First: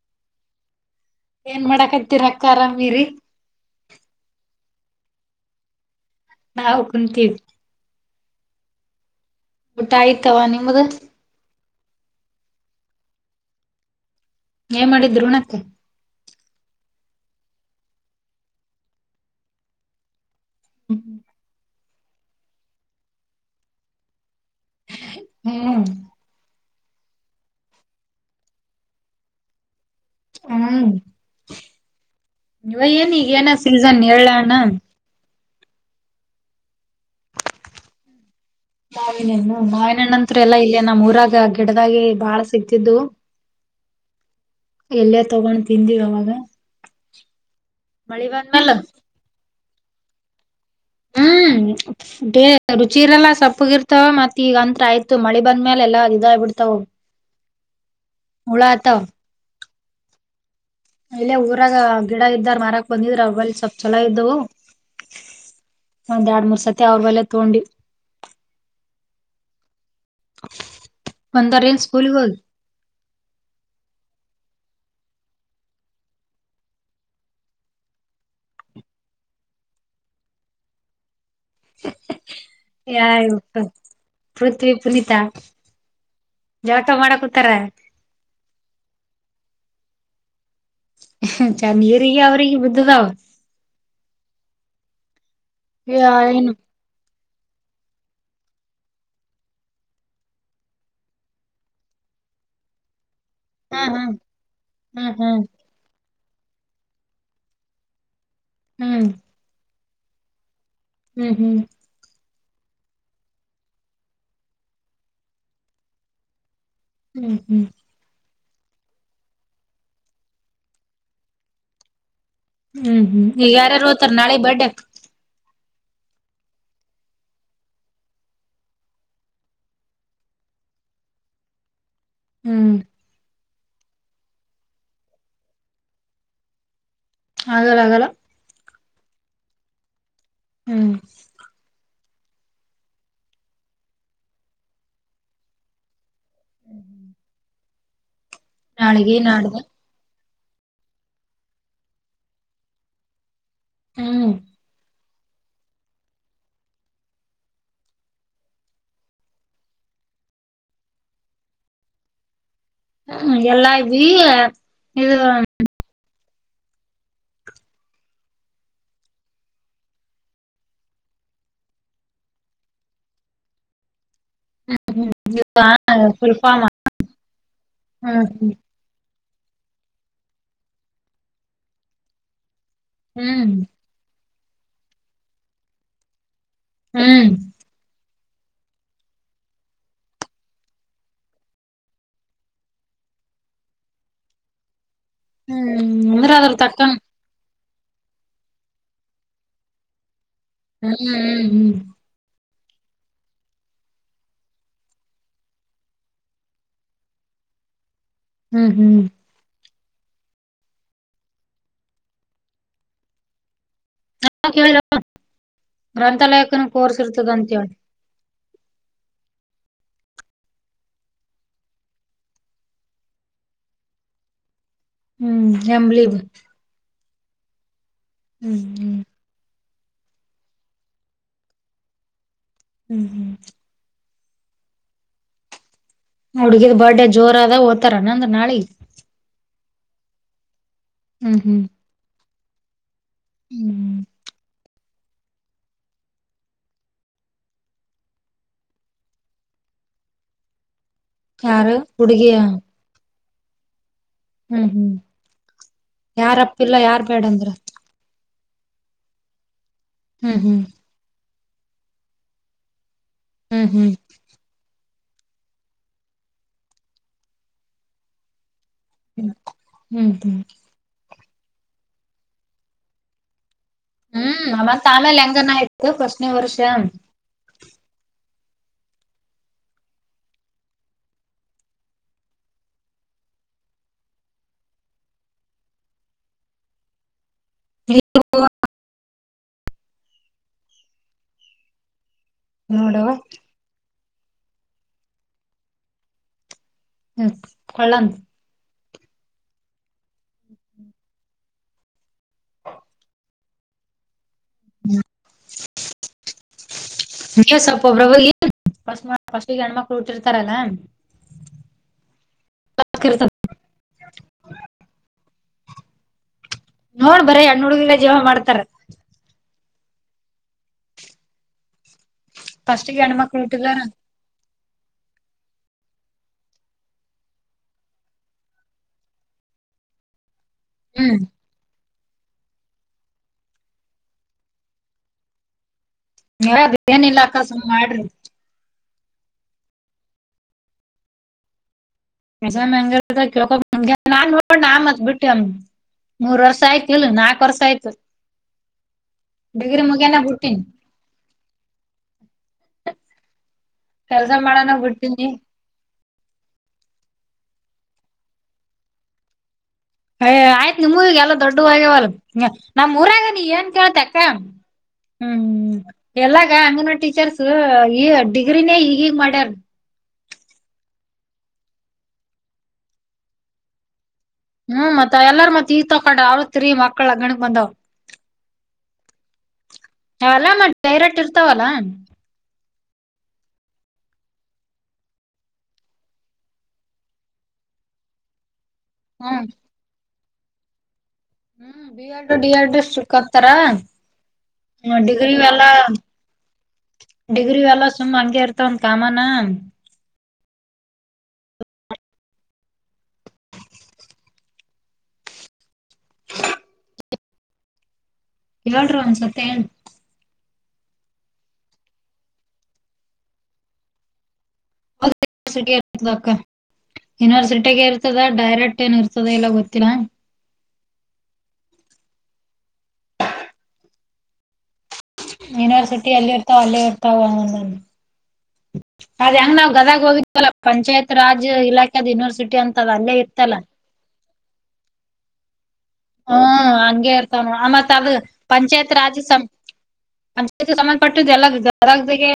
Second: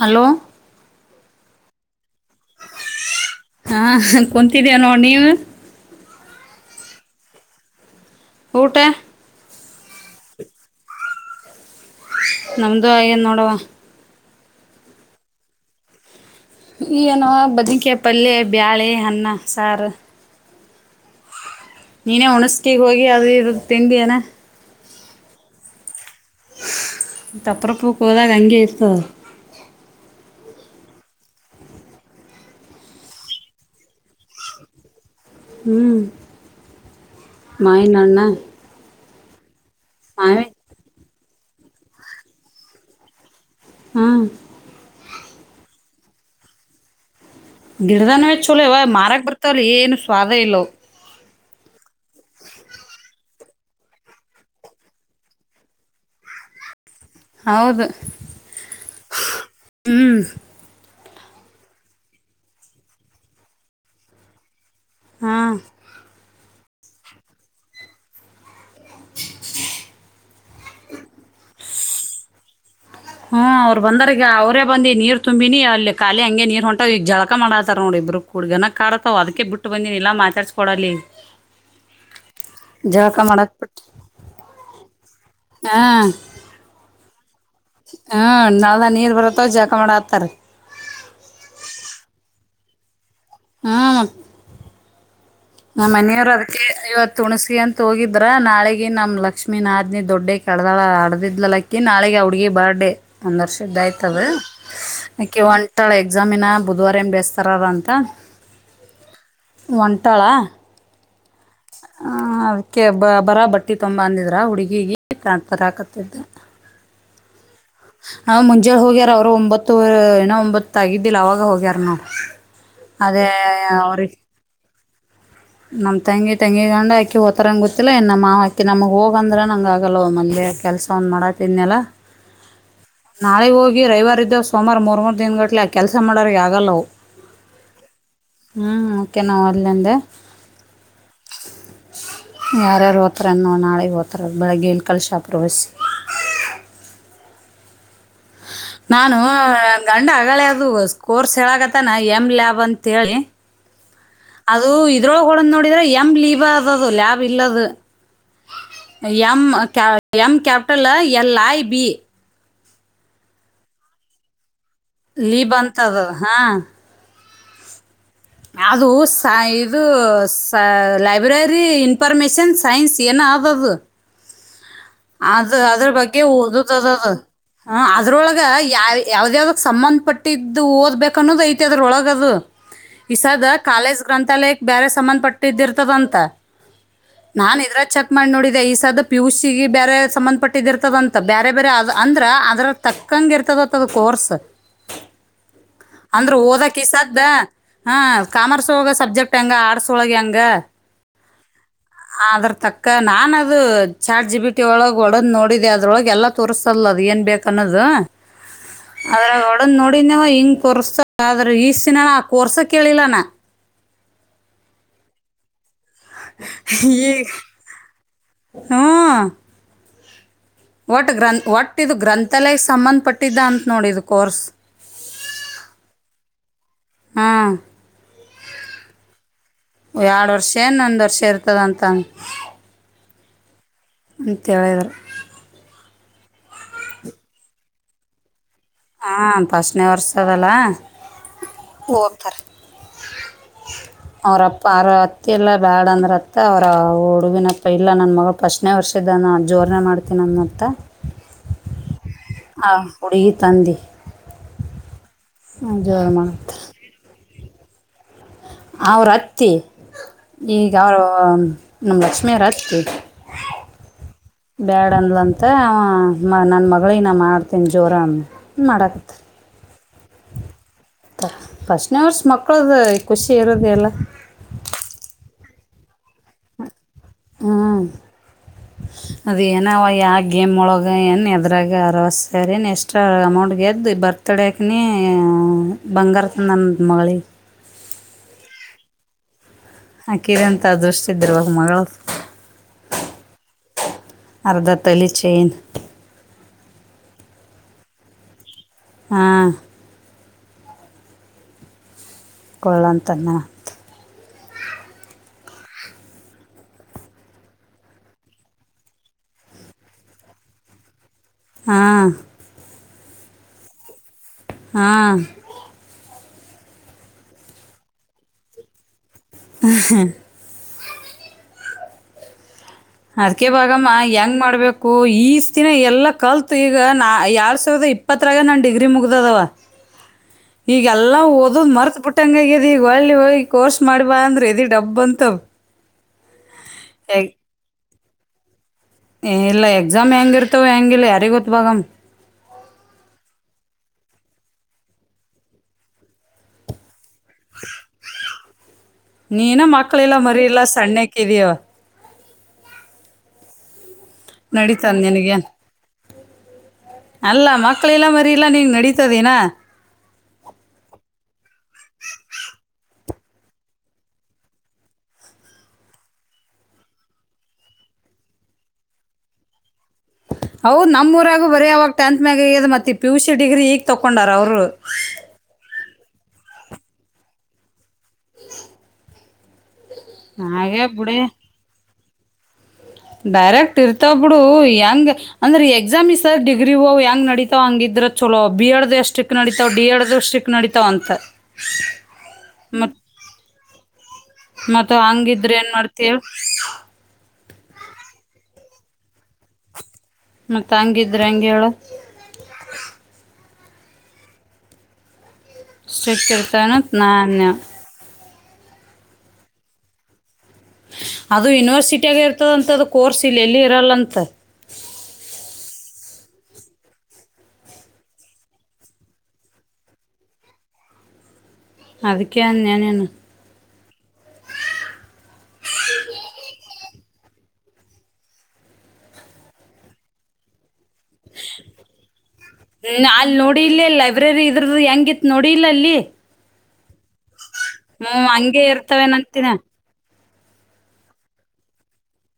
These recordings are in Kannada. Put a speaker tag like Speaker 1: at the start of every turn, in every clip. Speaker 1: ಹಲೋ
Speaker 2: ಏನ್ ಮಾಡಕತ್ತೀರ ಅಕ್ಕರಾಮೀರಿ
Speaker 1: ಹಾ ಕುಂತಿದವ ನೋಡ ನೀವು
Speaker 2: ನಾವು ಕುಂತೀವಿ
Speaker 1: ಊಟ
Speaker 2: ಊಟ ಆಯತವಾ ನಿಮ್ಮ್ದ
Speaker 1: ನಮ್ದು ಆಗೇದ ನೋಡವಾ
Speaker 2: ಏನ್ ಮಾಡಿದ್ರ ಉಣಕ್ಕ
Speaker 1: ಈ ಏನುವ ಬದನಿಕಾಯಿ ಪಲ್ಯ ಬ್ಯಾಳಿ ಅನ್ನ ಸಾರು
Speaker 2: ಹ್ಞೂ
Speaker 1: ನೀನೇ ಉಣಸತಿ ಗೆ ಹೋಗಿ ಅದು ಇದು ತಿಂದಿಯನ
Speaker 2: ಹ್ಮ್
Speaker 1: ತಪ್ರಪ್ಪೂಕ ಹೋದಾಗ ಹಂಗೆ ಇರ್ತದ ಅದ
Speaker 2: ಹಾರಿ ಇವ ಏನ ಈಗ ಏನ ಸೀಸನ್ ಹೇಳಲ್ಲ ಅಣ್ಣ.
Speaker 1: ಹು ಮಾವಿನಹಣ್ಣ.
Speaker 2: ಮಾವಿನಹಣ್ಣ ಅಂತರೂ ಇಲ್ಲೇ ನಮ್ಮ ಊರಾಗ ಗಿಡದಾಗೆ ಬಾಳ ಸಿಗ್ತಿದ್ದು. [inaudible]
Speaker 1: ಹಾ
Speaker 2: ಇಲ್ಲೇ ತಗೊಂಡು ತಿಂದಿವ ಅವನು,
Speaker 1: ಗಿಡದಾನೋ ಚೋಲೋ ಯವ್ವ ಮಾರಕ್ಕ ಬರ್ತರಿ ಏನು ಸ್ವಾದ ಇಲ್ಲ ಅವ
Speaker 2: ಹು [inaudible] ಏ ತ ರುಚಿರಲ್ಲಾ ಸಪ್ಪಗ ಇರ್ತವ ಮತ್ತ ಈಗ ಅಂತ್ ಆಯ್ತು ಮಳಿ ಬಂದ್ಮೇಲೆ ಎಲ್ಲಾ ಇದಗ ಬಿಡ್ತಾವ ಅವ,
Speaker 1: ಹೌದ ಹೂ [inaudible]
Speaker 2: ಇಲ್ಲೇ ಊರಾಗ ಗಿಡ ಇದ್ದರಾ ಮಾರಕ ಬಂದಿದ್ರ ಅವಲ್ಲಿ ಸ್ವಲ್ಪ ಚಲೋ ಇದ್ದವು.
Speaker 1: ಹಾಂ
Speaker 2: ಒಂದ ಎರಡ ಮೂರ ಸತಿ ಅವರ ಬಲಿ ತಗೊಂಡಿ. ಒಂದ ರಿಲೀಸ್ ಸ್ಕೂಲಿಗ ಹೋದ.
Speaker 1: ಹ ಅವರ ಬಂದಾರ ಈಗ ಅವರೇ ಬಂದಿ ನೀರು ತುಂಬಿನಿ ಅಲ್ಲಿ ಖಾಲಿ ಹಂಗೆ ನೀರು ಹೊಂಟ ಈಗ ಜಳಕ ಮಾಡತಾರ ನೋಡ ಇಬ್ಬರು. ಹುಡಗನ ಕಡತಾವ ಅದಕ್ಕೆ ಬಿಟ್ಟು ಬಂದಿನೀ ಇಲ್ಲಾ ಮಾತಾಡಸ ಕೋಡಲ್ಲ ಈಗ
Speaker 2: ಯಾ ಇದಕ್ಕ ಪೃಥ್ವಿ ಕುನಿತಾಳ ಜಳಕ ಮಾಡ ಕುಂತಾರ, [inaudible]
Speaker 1: ಹಾ ನಳದಾಗ ನೀರ ಬರತ್ತವ ಜಳಕ ಮಾಡತ್ತಾರ.
Speaker 2: ನೀರಿಗೆ ಅವ್ರಿಗೆ ಬುದ್ಧ ಅದವ,
Speaker 1: ಹಾ [inaudible] ನಮ್ಮ ಮನೆಯವರು
Speaker 2: ಏನು
Speaker 1: ಅದಕ್ಕೆ. [inaudible] ಇವತ್ತ ಊಣಸತ್ತಿ ಅಂತ ಹೋಗಿದ್ರ ನಾಳಿಗ ನಮ್ಮ ಲಕ್ಷ್ಮಿ ನಾದ್ನಿ ದೊಡ್ಡಕೀ ಹಡದಾಳ ಹಡದಿಲ್ಲ ಆಕಿ ಇನ್ ನಾಳೆಗ ಆ ಹುಡಗಿ ಬರ್ಡೇ ಒಂದ ವರ್ಷದ
Speaker 2: ಹಾ
Speaker 1: ಆಯ್ತ
Speaker 2: ಹಾ
Speaker 1: ಅದ ಆಕಿ
Speaker 2: ಹ್ಮ್
Speaker 1: ಹೊಂಟ ಹೊಂಟಳ ಎಕ್ಸಾಮಿನ ಬುಧವಾರ ಏನ್ ಬೇಸ್ತಾರದ ಅಂತ.
Speaker 2: ಹೂ
Speaker 1: ಹೊಂಟಳ?
Speaker 2: ಹೂ ಹೂ
Speaker 1: ಆ ಅದಕ್ಕೆ ಬ ಬರ ಬಟ್ಟೆ ತೊಂಬ ಅಂದಿದ್ರ ಆ ಹುಡುಗಿಗೆ ತಾ ತರಾಕತ್ತಿದ್ದೆ.
Speaker 2: ಹೂ ಹು
Speaker 1: ಹಾ ಮುಂಜಲೇ ಹೋಗ್ಯಾರ ಅವರು ಒಂಬತ್ತು ಏನೂ ಒಂಬತ್ತ ಆಗಿದ್ದಿಲ್ಲ ಅವಾಗ ಹೋಗ್ಯಾರ ನೋಡ [inaudible]
Speaker 2: ಹೂ ಹು ಈಗ ಯಾರ ಯಾರ ಹೊತ್ತರೆ ನಾಳಿಗ ಬರಡೇಗ [inaudible]
Speaker 1: ನಮ್ಮ ತಂಗಿ ಗಂಡ ಅಕಿ ಹೋತಾರಂಗ ಗೊತ್ತಿಲ್ಲ ಇನ್ನ ನಮ್ಮ ಮಾವ ಅತ್ತಿ ನಮಗ ಹೋಗ ಅಂದರ್ ನಂಗ ಆಗಲ್ಲ ನಮ್ಮದೇ ಕೆಲಸ ಅವನ ಮಾಡಾತ್ತಿದಿನ್ನೆಲ್ಲ.
Speaker 2: ಹೂ
Speaker 1: ನಾಳೆಗೆ ಹೋಗಿ ರವಿವಾರ ಇದೆವ ಸೋಮವಾರ ಮೂರು ಮೂರು ದಿನ ಗಂಟಲ್ಲೇ ಆ ಕೆಲಸ ಮಾಡೋರಿಗೆ ಆಗಲ್ಲ ಅವು,
Speaker 2: ಆಗಲ್ಲ ಆಗಲ್ಲ
Speaker 1: ಹೂ ಓಕೆ ನಾವ ಒಲೆ ಅಂದೆ.
Speaker 2: ಹೂ
Speaker 1: ಯಾರ್ಯಾರ ಹೊತ್ತರ ಅನ್ನ ನೋಡ ನಾಳೆಗ ಬರ್ತಾರ ಅವರ ಬೆಳಿಗ್ಗೆ ಇಲ್ಲಿ ಕೆಲಸ ಆಗತ್ತದ [inaudible]
Speaker 2: ಹ್ಮ್ ಹ್ಮ್
Speaker 1: ನಾನು
Speaker 2: ನಾಡ್ದ
Speaker 1: ಗಂಡ ಆಗಳೆಗ ಅದು ಸ್ಕೋರ್ಸ್ ಹೇಳಗತ್ತಾನ ಎಮ್ ಲ್ಯಾಬ್ ಅಂತ ಹೇಳಿ.
Speaker 2: ಹ್ಮ್
Speaker 1: ಅದು ಇದರೋಗ ಹೊಡದ ನೋಡಿದ್ರ ಎಮ್ ಲೀಬ ಅದದು ಲ್ಯಾಬ್ ಇಲ್ಲ ಅದ, ಎಂ ಕ್ಯಾ M capital L I B.
Speaker 2: ಹೂ ಎಲ್ ಐ ಬಿ.
Speaker 1: ಲೀ ಬಂತ ಅದ ಹಾ ಅದು ಸ ಇದು ಸ ಲೈಬ್ರರಿ ಇನ್ಫಾರ್ಮೇಶನ್ ಸೈನ್ಸ್ ಏನ ಅದು ಅದು ಅದ್ರ ಬಗ್ಗೆ
Speaker 2: ಫುಲ್ಫಾಮ
Speaker 1: ಓದದದದು ಹ ಅದ್ರೊಳಗ
Speaker 2: ಹ್ಮ್
Speaker 1: ಯಾವ [unintelligible] ಯಾವ್ದ ಯಾವ್ದಕ್ ಸಂಬಂಧ ಪಟ್ಟಿದ್ದು ಓದ್ಬೇಕ ಅನ್ನೋದು ಐತೆ ಅದ್ರ ಒಳಗದು
Speaker 2: ಹ್ಮ್
Speaker 1: ಈಸದ
Speaker 2: ಹ್ಮ್
Speaker 1: ಕಾಲೇಜ್ ಗ್ರಂಥಾಲ ಬೇರೆ ಸಂಬಂಧ ಪಟ್ಟಿದ್ದಿರ್ತದಂತ
Speaker 2: ಹ್ಮ್
Speaker 1: ನಾನ್ ಇದ್ರ ಚೆಕ್ ಮಾಡಿ ನೋಡಿದೆ ಈ ಸರ್ ಪಿಯುಸಿಗೆ ಬೇರೆ ಸಂಬಂಧ ಪಟ್ಟ ಇದ ಇರ್ತದಂತ ಬೇರೆ ಬೇರೆ ಅ ಅಂದ್ರ ಅದ್ರ ತಕ್ಕಂಗ ಇರ್ತದತ್ತದ ಕೋರ್ಸ್
Speaker 2: ಹ್ಮ್ ಅಂದ್ರ
Speaker 1: ಅಂದ್ರೆ
Speaker 2: ಅದ್ರ
Speaker 1: ಓದಕ ಈ
Speaker 2: ತಕ್ಕಂಗ
Speaker 1: ಸ್ದ ಹಾ ಕಾಮರ್ಸ್ ಒೋಗ ಸಬ್ಜೆಕ್ಟ್ ಹೆಂಗ ಆರ್ಟ್ಸ್ ಒಳಗೆ ಹೆಂಗ
Speaker 2: ಹ್ಮ್ ಹ್ಮ್ ಹ್ಮ್
Speaker 1: ಅದ್ರ ತಕ್ಕ ನಾನ್ದು ಚಾರ್ಜ್ ಬಿಟ್ಟ ಹಟ್ಟಿ ಳಗೆ ಒಡದ್ ನೋಡಿದೆ ಅದ್ರೊಳಗೆ ಎಲ್ಲಾ ತೋರಿಸಸತದಲ್ಲ ಅದ ಏನ್ ಬೇಕ ಅನ್ನದು
Speaker 2: ಹ್ಮ್ ಹ್ಮ್
Speaker 1: ಆದ್ರೆ [unintelligible] ಅಡಂದ್ ನೋಡಿದವ ಹಿಂಗ ಕ ಕೊರ್ಸ ಆದ್ರ ಈಷ್ಟಿನ ಆ ಕರ್ಸ ಕೇಳಿಲ್ಲಾನ
Speaker 2: ನಾ ಕೇಳ ಗ್ರಂಥಾಲಯಕ್ಕನ ಕೋರ್ಸಿ ಇರ್ತದ ಅಂತೇಳಿ
Speaker 1: ಹ್ಮ ಒಟ್ ಗ್ರಂಥ ಒಟ್ಟ ಇದು ಗ್ರಂಥಾಲಯ ಸಂಬಂಧಪಟ್ಟಿದ್ದ ಅಂತ ನೋಡಿಿದದು ಕೋರ್ಸ್
Speaker 2: ಹ್ಮ್ ಹೆಮಲಿಬ [unintelligible]
Speaker 1: ಹಾಂ
Speaker 2: ಹ್ಮ್ ಹ್ಮ್
Speaker 1: ಎ ಎರಡು ವರ್ಷ ಒಂದು ವರ್ಷ ಇರ್ತದೆ ಅಂದ್ರೆ
Speaker 2: ಹ್ಮ್ ಹ್ಮ್
Speaker 1: ಅಂತ ಹೇಳಿದರ
Speaker 2: ಹುಡುಗಿದ ಬರ್ಡೇ ಜೋರ ಅದ ಹೋಗ್ತಾರಾನ ನಂದ್ರ ನಾಳಿಗೆ
Speaker 1: ಹಾ ಫಸ್ಟ್ ನೆ ವರ್ಷದಲ್ಲ
Speaker 2: ಹ್ಮ್ ಹ್ಮ್
Speaker 1: ವ ಅಬ್ತಾರೆ
Speaker 2: ಹ್ಮ್
Speaker 1: ಅಬ್ [unintelligible] ಪಾರ ಅತ್ತೆ ಎಲ್ಲ ಬ್ಯಾಡ ಅಂದ್ರೆ ಅತ್ತ ಅವರ ಹುಡುಗಿನಪ್ಪ ಇಲ್ಲ ನನ್ನ ಮಗಳು ಫಸ್ಟ್ನನೆ ವರ್ಷದಾನ ಜೋರನೇ ಮಾಡ್ ಇನೊನ್ನತ್ತ
Speaker 2: ಯಾರು ಹುಡುಗಿಯ
Speaker 1: ಹಾ ಹುಡುಗಿ ತಂದೆ
Speaker 2: ಹ್ಮ್ ಹ್ಮ್
Speaker 1: ಜೋರು ಮಾಡುತ್ತೆ
Speaker 2: ಯಾರಪ್ಪಿಲ್ಲ ಯಾರ್ ಬೇಡ ಅಂದ್ರ
Speaker 1: ಅವ್ರತ್ತಿ
Speaker 2: ಹ್ಮ್ ಹ್ಮ್
Speaker 1: ಈಗ ಅವ್ರ ನಮ್ಮ ಲಕ್ಷ್ಮಿಯವ್ರ ಅತ್ತಿ
Speaker 2: ಹ್ಮ್ ಹ್ಮ್
Speaker 1: ಬ್ಯಾಡ ಅಂದ್ಲಂತ ನನ್ನ ಮಗಳಗ ನ ಮಾಡ್ತೀನಿ ಜೋರ ಮಾಡಕ
Speaker 2: ಹ್ಮ್ ಹ್ಮ್
Speaker 1: ಫಸ್ಟ್ ವರ್ಷ ಮಕ್ಕಳ್ದ ಖುಷಿ ಇರೋದೇ ಅಲ್ಲ
Speaker 2: ಹ್ಮ್ ಮಮತ್ [unintelligible] ಆಮೇಲೆ ಹೆಂಗನ ಆ್ತು ಫಸ್ನೇ ವರ್ಷ
Speaker 1: ಹಾ ಅದು ಏನ ಅವ ಯಾವ ಗೇಮ್ ಳಗೆ ಏನು ಎದ್ರಾಗ ಅರ ಸರಿಏನು ಎಷ್ಟಟ್ರಾ ಅಮೌಂಟ್ ಗೆದ್ದು ಬರ್ತ ತೊಡಿಯಕನ ಬಂಗಾರಂತ ನನ್ನದು ಮಗಳಿಗೆ ಆ ಕಿರೆ ಅಂತ ದುೃಷ್ಟ್ದಿ ಇರುವಾಗ ಮಗಳು
Speaker 2: ನೋಡುವ
Speaker 1: ಅರ್ಧತಳಿ ಚೈನ್
Speaker 2: ಹ್ಮ ಹೊಳಂ
Speaker 1: ಹಾ. ಕೊಳ್ಳೋಂತನ್ನು.
Speaker 2: ಹ್ಮ್. ನೀವ್ ಸ್ವಪೊಬ್ರಬಸ್ ಫಸ್ಟ್ ಗ ಹೆಣ್ಮಕ್ಳು ಹಟ್ಟಿರ್ತಾರಲ್ಲ.
Speaker 1: ಹಾಂ.
Speaker 2: [unintelligible]
Speaker 1: ಹಾಂ.
Speaker 2: ನೋಡ್ ಬರೇ ಹೆಣ್ಣ್ ಹುಡ್ಗಿನ ಜೀವ ಮಾಡ್ತಾರ.
Speaker 1: [unintelligible]
Speaker 2: ಫಸ್ಟಿಗೆ ಹೆಣ್ಮಕ್ಳು
Speaker 1: ಅದ್ಕ
Speaker 2: ಹುಟ್ಟಿದಾರ
Speaker 1: ಭಾಗಮ್ಮ ಹೆಂಗ್ ಮಾಡ್ಬೇಕ. ಓ ಈಸ್ ದಿನ ಎಲ್ಲ ಕಲ್ತು ಈಗ ನಾ ಎರಡ ಸಾವಿರದ ಇಪ್ಪತ್ತರಾಗ ನಾನು ಡಿಗ್ರಿ ಮುಗ್ದದವ. [inaudible] ಈಗ
Speaker 2: ಹ್ಮ್
Speaker 1: ಎಲ್ಲಾ ಓದುದ ಮರ್ತ ಬಿಟ್ಟಂಗಗದ ಈಗ ಒಳ್ಳಿ ಹೋಗಿ ಕೋರ್ಸ್ ಮಾಡ್ಬಾ ಅಂದ್ರೆ ಎದಿ ಡಬ್ ಅಂತದ.
Speaker 2: [unintelligible] ಅಕ್ಕ ಸುಮ್ ಮಾಡ್ರಿ.
Speaker 1: ಏ ಇಲ್ಲ ಎಕ್ಸಾಮ್ ಹೆಂಗಿರ್ತವೆ ಹೆಂಗಿಲ್ಲ ಯಾರಿಗ ಗೊತ್ತ ಬಾಗಮ್ಮ.
Speaker 2: [unintelligible] ಮೂರ್ ವರ್ಷ ಆಯ್ತ. ಇಲ್ಲ ನಾಲ್ಕ ವರ್ಷ ಆಯ್ತ.
Speaker 1: ನೀನ ಇನ್ನ ಮಕ್ಳಿಲ್ಲ ಮರಿ
Speaker 2: ಬಿಟ್ಟಿನಿ
Speaker 1: ಇಲ್ಲ ಸಣ್ಣಕ್ ಇದ್ಯವ.
Speaker 2: ಕೆಲ್ಸ ಮಾಡಣಾಗ್
Speaker 1: ನಡೀತದ
Speaker 2: ಬಿಡ್ತೀನಿ.
Speaker 1: ನಿನಗೇನು ಅಲ್ಲ ಮಕ್ಕಳಿಲ್ಲ ಮರಿಲ್ಲ ನಿಂಗ್ ನಡೀತದೀನ.
Speaker 2: ಏ ಆಯ್ತ್ ನಿಮ್ ಊರಿಗೆ ಎಲ್ಲ ದೊಡ್ಡವೋಗ್ಯವಲ್ ನಮ್ ಊರಾಗ ನೀ ಏನ್ ಕೇಳ್ತ ಅಕ್ಕ. ಹ್ಮ್ ಎಲ್ಲಾಗ ಅಂಗನವಾಡಿ ಟೀಚರ್ಸ್ ಈ ಡಿಗ್ರಿನೇ ಈಗ ಈಗ ಮಾಡ್ಯಾರ.
Speaker 1: ಹೌದ ನಮ್ಮ್ ಊರಾಗ ಬರಯವಾಗ ಟೆಂತ್ ಮ್ಯಾಗ ಮತ್ತ ಪಿು ಸಿ ಡಿಗ್ರಿ ಈಗಗ ತೊಕೊಂಡಾರ ಅವರ.
Speaker 2: ಹ್ಮ್ ಮತ್ ಎಲ್ಲಾರ ಮತ್ ಈತ ತಕೊಂಡ ಅವ್ರತ್ರಿ ಮಕ್ಳ ಆಕಡೆ ಬಂದಾವ. ಅವ ಎಲ್ಲಾ ಮತ್ತ್
Speaker 1: ಹಾಗೆ
Speaker 2: ಡೈರೆಕ್ಟ್
Speaker 1: ಬಿಡಿ
Speaker 2: ಇರ್ತಾವಲ್ಲಾ.
Speaker 1: ಡೈರೆಕ್ಟ್ ಇರ್ತಾವ ಬಿಡು ಹೆಂಗ್. ಅಂದ್ರೆ ಎಕ್ಸಾಮಿ ಸರ್ ಡಿಗ್ರಿ ಹ್ ಹೆಂಗ ನಡೀತಾವ ಹಂಗಿದ್ರ. ಚಲೋ ಬಿ ಎಡ್ ದ ಎಷ್ಟಿಕ್
Speaker 2: ಹ್ಮ್
Speaker 1: ನಡಿತಾವ ಡಿ ಎಡ್ ದಷ್ಟಿಕ್ ನಡತಾವ ಅಂತ.
Speaker 2: ಹ್ಮ್ ಬಿ ಎಡ್ ಡಿ ಎಡ್
Speaker 1: ಮತ್
Speaker 2: ಸ್ಟ್ರಿಕ್ ಹಾಕ್ಕಾರ.
Speaker 1: ಮತ್ತ
Speaker 2: ಹ್ಮ ಡಿಗ್ರಿವ
Speaker 1: ಹಂಗಿದ್ರೆ
Speaker 2: ಎಲ್ಲ.
Speaker 1: ಏನ್ ಮಾಡ್ತೀವಿ
Speaker 2: ಡಿಗ್ರಿ ಎಲ್ಲ ಸುಮ್ಮ್ ಹಂಗೆ ಇರ್ತವಂದ ಕಾಮಾನ.
Speaker 1: ಮತ್ತತ ಹಂಗಿದ್ರೆ ಹೆಂಗ ಹೇಳು. ಸ್ಟ್ರಿಕ್ಟ್ ಇರ್ತನ ಅತ್ತ್ ನಾ ಅನ್ನಿನಾ.
Speaker 2: ಹೇಳ್ರಿ ಒಂದ್ಸತ್ತ ಏನ.
Speaker 1: ಅದು ಯೂನಿವರ್ಸಿಟಿಯಾಗಿ ಇರ್ತದಂತ ಅದು ಕೋರ್ಸ್ ಇಲ್ಲ ಎಲ್ಲೂ ಇರಲ್ಲಂತ.
Speaker 2: ಟ ಇರ್ತದ ಯನಿವರ್ಸಿಟಿಗೆ ಇರ್ತದ ಡೈರೆಕ್ಟ್ ಏನ್ ಇರ್ತದೆ ಇಲ್ಲ ಗೊತ್ತಿಲ್ಲಾ.
Speaker 1: ಅದಕ್ಕೆ ಅದ್ನ್ಯ್ ನಿನ್ನ.
Speaker 2: ಯೂನಿವರ್ಸಿಟಿ ಎಲ್ಲಿ ಇರ್ತಾವ ಅಲ್ಲೇ ಇರ್ತಾವ ಹಂಗಂದ. ಅದ ಹೆಂಗ್ ನಾವ್ ಗದಗ ಹೋ ಇಲ್ಲ ಪಂಚಾಯತ್ ರಾಜ್ ಇಲಾಖಾದ್ ಯೂನಿವರ್ಸಿಟಿ ಅಂತದ್ ಅಲ್ಲೇ ಇರ್ತ್ತಲ್ಲ.
Speaker 1: ಇ್ರರಿ ಇದ್ರದ್ದ ಹೆಂಗಿತ್ತ ನೋಡಿ ಇಲ್ಲ ಅಲ್ಲಿ.
Speaker 2: ಹ್ಮ ಹಂಗೆ ಇರ್ತಾನ ಆ ಮತ್
Speaker 1: ಹ್ಞೂ
Speaker 2: ಅದು
Speaker 1: ಹಂಗೆ
Speaker 2: ಪಂಚಾಯತ್ ರಾಜ್ ಸಂ
Speaker 1: ಇರ್ತವೇನಂತಿನ
Speaker 2: ಸಂಬಂಧಪಟ್ಟು ಎಲ್ಲರಗೆ [unintelligible]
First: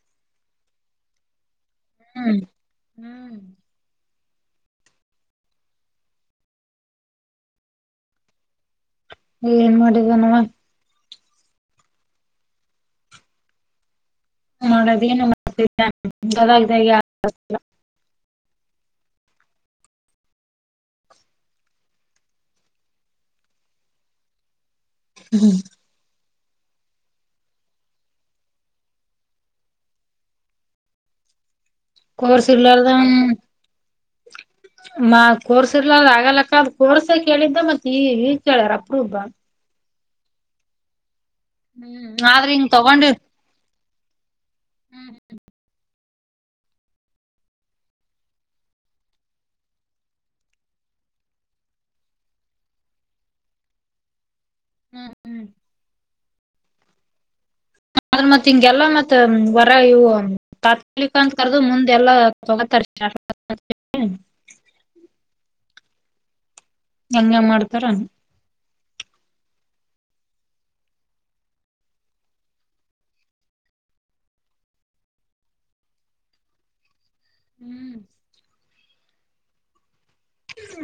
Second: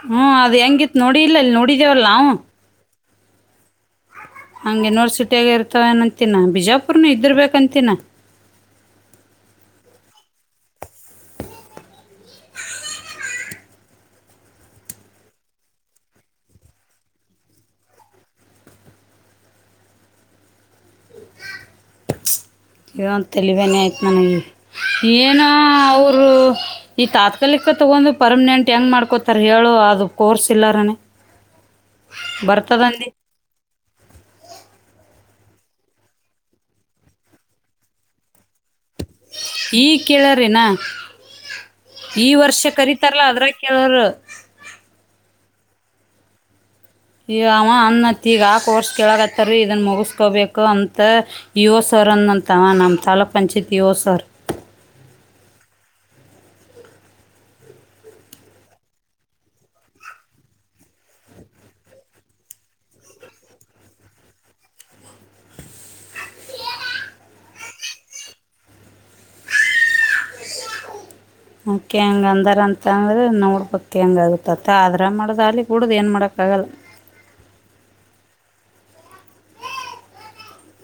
Speaker 1: ಹ್ಮ್ ಅದ ಹೆಂಗಿತ್ ನೋಡಿ ಇಲ್ಲ ಅಲ್ಲಿ ನೋಡಿದೇವಲ್ಲ ನಾವು.
Speaker 2: ಹ್ಮ್ ಹ್ಮ್.
Speaker 1: ಹಂಗೆ ಯುನಿವರ್ಸಿಟಿಯಾಗ ಇರ್ತವೇನ ಅಂತೀನ ಬಿಜಾಪುರ್ನು ಇದ್ರ ಬಬೇಕ ಅಂತೀನ.
Speaker 2: ಇಲ್ಲ ಏನ್ ಮಾಡಿದ ನವ. ನೋಡೋದ ಏನ. [unintelligible]
Speaker 1: ಇಂದು ತಲವೇನ ಆಯ್ತು ಮನಗೆ ಏನೋ ಅವರು. ಈ ತಾತ್ಕಾಲಿಕ ತಗೊಂಡು ಪರ್ಮನೆಂಟ್ ಹೆಂಗ್ ಮಾಡ್ಕೊತಾರ ಹೇಳು ಅದು ಕೋರ್ಸ್ ಇಲ್ಲಾರನನೆ.
Speaker 2: ಕರ್ ಸುಳ್ಳಾಲದಾ.
Speaker 1: [inaudible]
Speaker 2: ಮ ಕೋರ್ಸಿರ್ಲಾರ ಆಗಲಕ್ಕ ಅ ಕೋರ್ಸ ಕೇಳಿದ್ದ ಮತ್ ಈ ಈಗ್ ಕೇಳ್ಯಾರ ಅಪ್ ಒಬ್ಬ.
Speaker 1: ಈಗ ಕೇಳ್ರೇನಾ
Speaker 2: ಹ್ಮ್
Speaker 1: ಈ
Speaker 2: ಆದ್ರ
Speaker 1: ವರ್ಷ
Speaker 2: ಹಿಂಗ್
Speaker 1: ಕರತಾರಲ್ಲಾ ಅದ್ರ ಕೇಳರು.
Speaker 2: ಹ್ಮ್ ಹ್ಮ್.
Speaker 1: ಈಗ ಅವ ಅನ್ನತ್ತ ಈಗ ಆ ಕೋರ್ಸ್ ಕೆಳಗತ್ತಾರೀ ಇದನ್ನ ಮುಗಿಸ್ಕೊಬೇಕು ಅಂತ. ಇ ಸರ್ ಅಂದಂತಾವ ನಮ್ಮ್ ತಾಲೂಕ್ ಪಂಚಾಯತಿ ಸರ್.
Speaker 2: ಹ್ಮ್ ಹ್ಮ್. ಆದ್ರ ಮತ್ ಹಿಂಗೆಲ್ಲ ಮತ್ತ ವರ ಇವು. ತಾತ್ಕಾಲಿಕ ಅಂತ ಕರೆದು ಮುಂದೆಲ್ಲಾ ತಗೋತಾರೆ. ಹಂಗ ಮಾಡ್ತಾರ.
Speaker 1: ಕೆ ಹೆಂಗ ಅಂದಾರ ಅಂತಂದ್ರೆ ನೋಡ್ಬೇಕಕ್ ಹೆಂಗ ಆಗುತ್ತತ್ತ ಆದದ್ರ ಮಾಡ್ದ್ ಅಲಿ ಕೂಡುದ ಏನ್ ಮಾಡಕ್ಕ ಆಗಲ್ಲ.
Speaker 2: ಹ್ಮ್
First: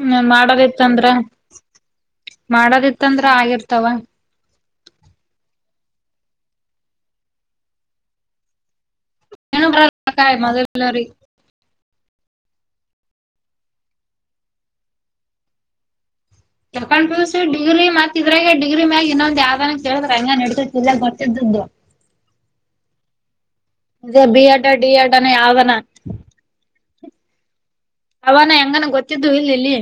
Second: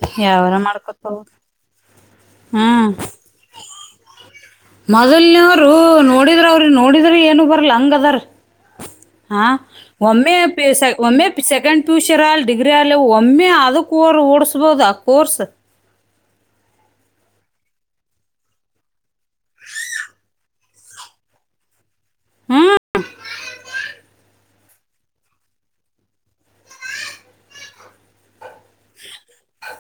Speaker 2: ಹ್ಮ
Speaker 1: ಯಾವರ
Speaker 2: ಮಾಡದಿತ್ತಂದ್ರ
Speaker 1: ಮಾಡ್ಕೊತವ ಹ್ಮ್
Speaker 2: ಮಾಡೋದಿತ್ತಂದ್ರ ಆಗಿರ್ತಾವ
Speaker 1: ಮೊದಲ್ನವರು ನೋಡಿದ್ರ ಅವ್ರಿ ನೋಡಿದ್ರಿ ಏನು ಬರಲ್ಲ ಹಂಗ ಅದಾರ ಹಾ
Speaker 2: ಏನು ಬರಲ್ಲಕ್ಕ
Speaker 1: ಒಮ್ಮೆ ಪ
Speaker 2: ಮೊದಲ್ನೋರಿಗ್.
Speaker 1: ಒಮ್ಮೆ ಸೆಕೆಂಡ್ ಪಿಯುಸಿ ಅಲ್ ಡಿಗ್ರಿ ಆಲಿ ಒಮ್ಮೆ ಅದಕ್ ಓಡಸ್ಬಹದು ಆ ಕೋರ್ಸ್
Speaker 2: ಸೆಕೆಂಡ್ ಪಿಯುಸಿ ಡಿಗ್ರಿ ಮತ್ ಇದ್ರಾಗ ಡಿಗ್ರಿ ಮ್ಯಾಗ ಇನ್ನೊಂದ್ ಯಾವ್ದನ ಕೇಳಿದ್ರ ಹಂಗ ನಡತತಿ ಇಲ್ಲ ಗೊತ್ತಿದ್ದ್
Speaker 1: ಹ್ಮ್
Speaker 2: ಅ ಬಿ ಎಡ್ ಡಿಯಡಾನ ಯಾವ್ದಾನ ಅವಾನ ಹೆಂಗನ ಗೊತ್ತಿದ್ದು ಇಲ್ಲ ಇಲ್ಲಿ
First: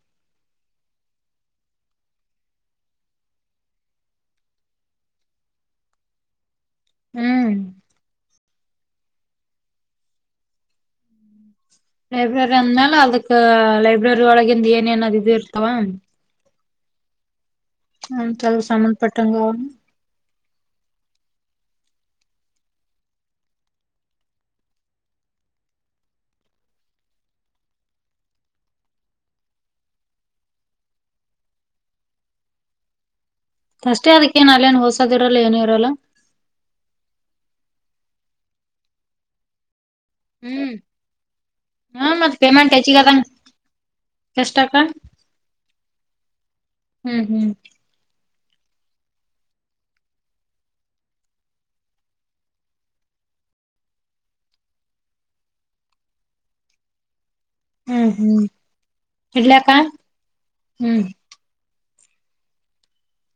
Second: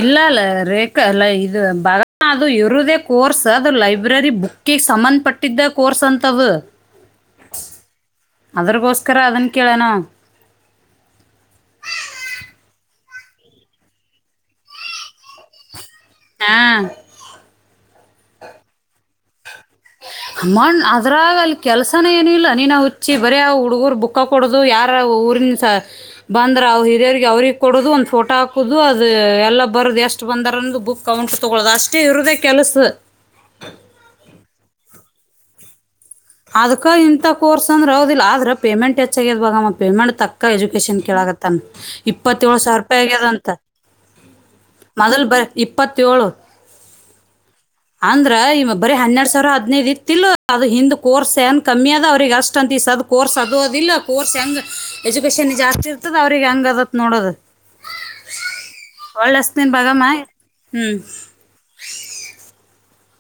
Speaker 1: ಇಲ್ಲ ಅಲ್ಲ ರೇಖಾಲ್ಲ ಇದು ಬ ಅದು ಇರುದೇ ಕೋರ್ಸ್ ಅದು ಲೈಬ್ರರಿ ಬುಕ್ ಕ ಸಂಬಂಧ ಪಟ್ಟಿದ್ದ ಕೋರ್ಸ್ ಅಂತವು
Speaker 2: ಹ್ಮ್
Speaker 1: ಅದ್ರಗೋಸ್ಕರ ಅದನ್ನ ಕೇಳೋಣ
Speaker 2: ಲೈಬ್ರರಿ ಅಂದ್ಮ್ಯಾಲ ಅದಕ್ಕ ಲೈಬ್ರರಿ ಒಳಗಿಂದ ಏನ್ ಏನಾದ ಇದು ಇರ್ತಾವ
Speaker 1: ಹಾ
Speaker 2: ಹಂತದು ಸಂಬಂಧ ಪಟ್ಟಂಗ ಅವ
Speaker 1: ಮ್ಮಣ್ ಅದ್ರಾಗ ಅಲ್ಲಿ ಕೆಲ್ಸಾನ ಏನಿಲ್ಲ ನೀನ ಹುಚ್ಚಿ ಬರ ಹುಡುಗರು ಬುಕ್ ಕೊಡೋದು ಯಾರ ಊರಿನ ಸ ಬಂದ್ರೆ ಅವ್ ಹಿರಿಯ್ರರಿಗೆ ಅವ್ರಿಗೆ ಕೊಡದು ಒಂದು ಫೋಟೋ ಹಾಕದು ಅದು ಎಲ್ಲ ಬರದು ಎಷ್ಟು [unintelligible] ಅಷ್ಟ ಬಂದರಂದು ಬುಕ್ ಕೌಂಟ್ ತಗೊಳ್ಳೋದು ಅಷ್ಟೇ ಇರೋದೇ ಕೆಲಸ
Speaker 2: ಅಷ್ಟೇ ಅದಕ್ಕೇನ್ ಅಲ್ಲಿ ಏನ್ ಹೊಸದ ಇರಲ್ಲ ಏನ ಇರಲ್ಲ.
Speaker 1: ಅದ್ ಇಂಥ ಕೋರ್ಸ್ ಅಂದೆ ಹೌದಿಲ್ಲ ಆದ್ರೆ ಪೇಮೆಂಟ್ ಹೆಚ್ಚಾಗಿದಮ್ಮ ಪೇಮೆಂಟ್ ತಕ್ ತಕ್ಕ
Speaker 2: ಹ್ಮ್
Speaker 1: ಎಜುಕೇಶನ್ ಕೇಳಳಗತ್ತನ್
Speaker 2: ಹಾ ಮತ್
Speaker 1: ಇಪ್ಪತ್ತೇಳು
Speaker 2: ಪೇಮೆಂಟ್
Speaker 1: ಸಾವಿರ ರೂಪಾಯಿ
Speaker 2: ಹೆಚ್ಚಿಗದಂಗ
Speaker 1: ಆಗ್ಯದ ಅಂತ,
Speaker 2: ಎಷ್ಟಕ್ಕ
Speaker 1: ಮೊದಲ್ ಬರ ಇಪ್ಪತ್ತೋಳು,
Speaker 2: ಹ್ಮ್ ಹ್ಮ್
Speaker 1: ಅಂದ್ರ ಇವ ಬರಿ ಹನ್ನೆರಡ್ ಸಾವಿರ ಹದಿನೈದು ಇತಿಲ್ ಅದು ಹಿಂದ, ಕೋರ್ಸ್ ಹೆಂಗೆ ಕಮ್ಮಿ ಅದ ಅವ್ರಿಗೆ ಅಷ್ಟು ಅಂತ ಈ ಅದು ಕೋರ್ಸ್ ಅದು ಅದಿಲ್ಲ ಕೋರ್ಸ್ ಹೆಂಗೆ ಎಜುಕೇಷನ್ ಜಾಸ್ತಿ ಇತ್ತದ ಅವ್ರಿಗೆ ಹಂಗದತ್ ನೋಡದು
Speaker 2: ಹ್ಮ್ ಹ್ಮ್
Speaker 1: ಒಳ್ಳಸ್ನ್
Speaker 2: ಇಡ್ಲಕ್ಕ
Speaker 1: ಬಗಮ್ಮ ಹ್ಮ್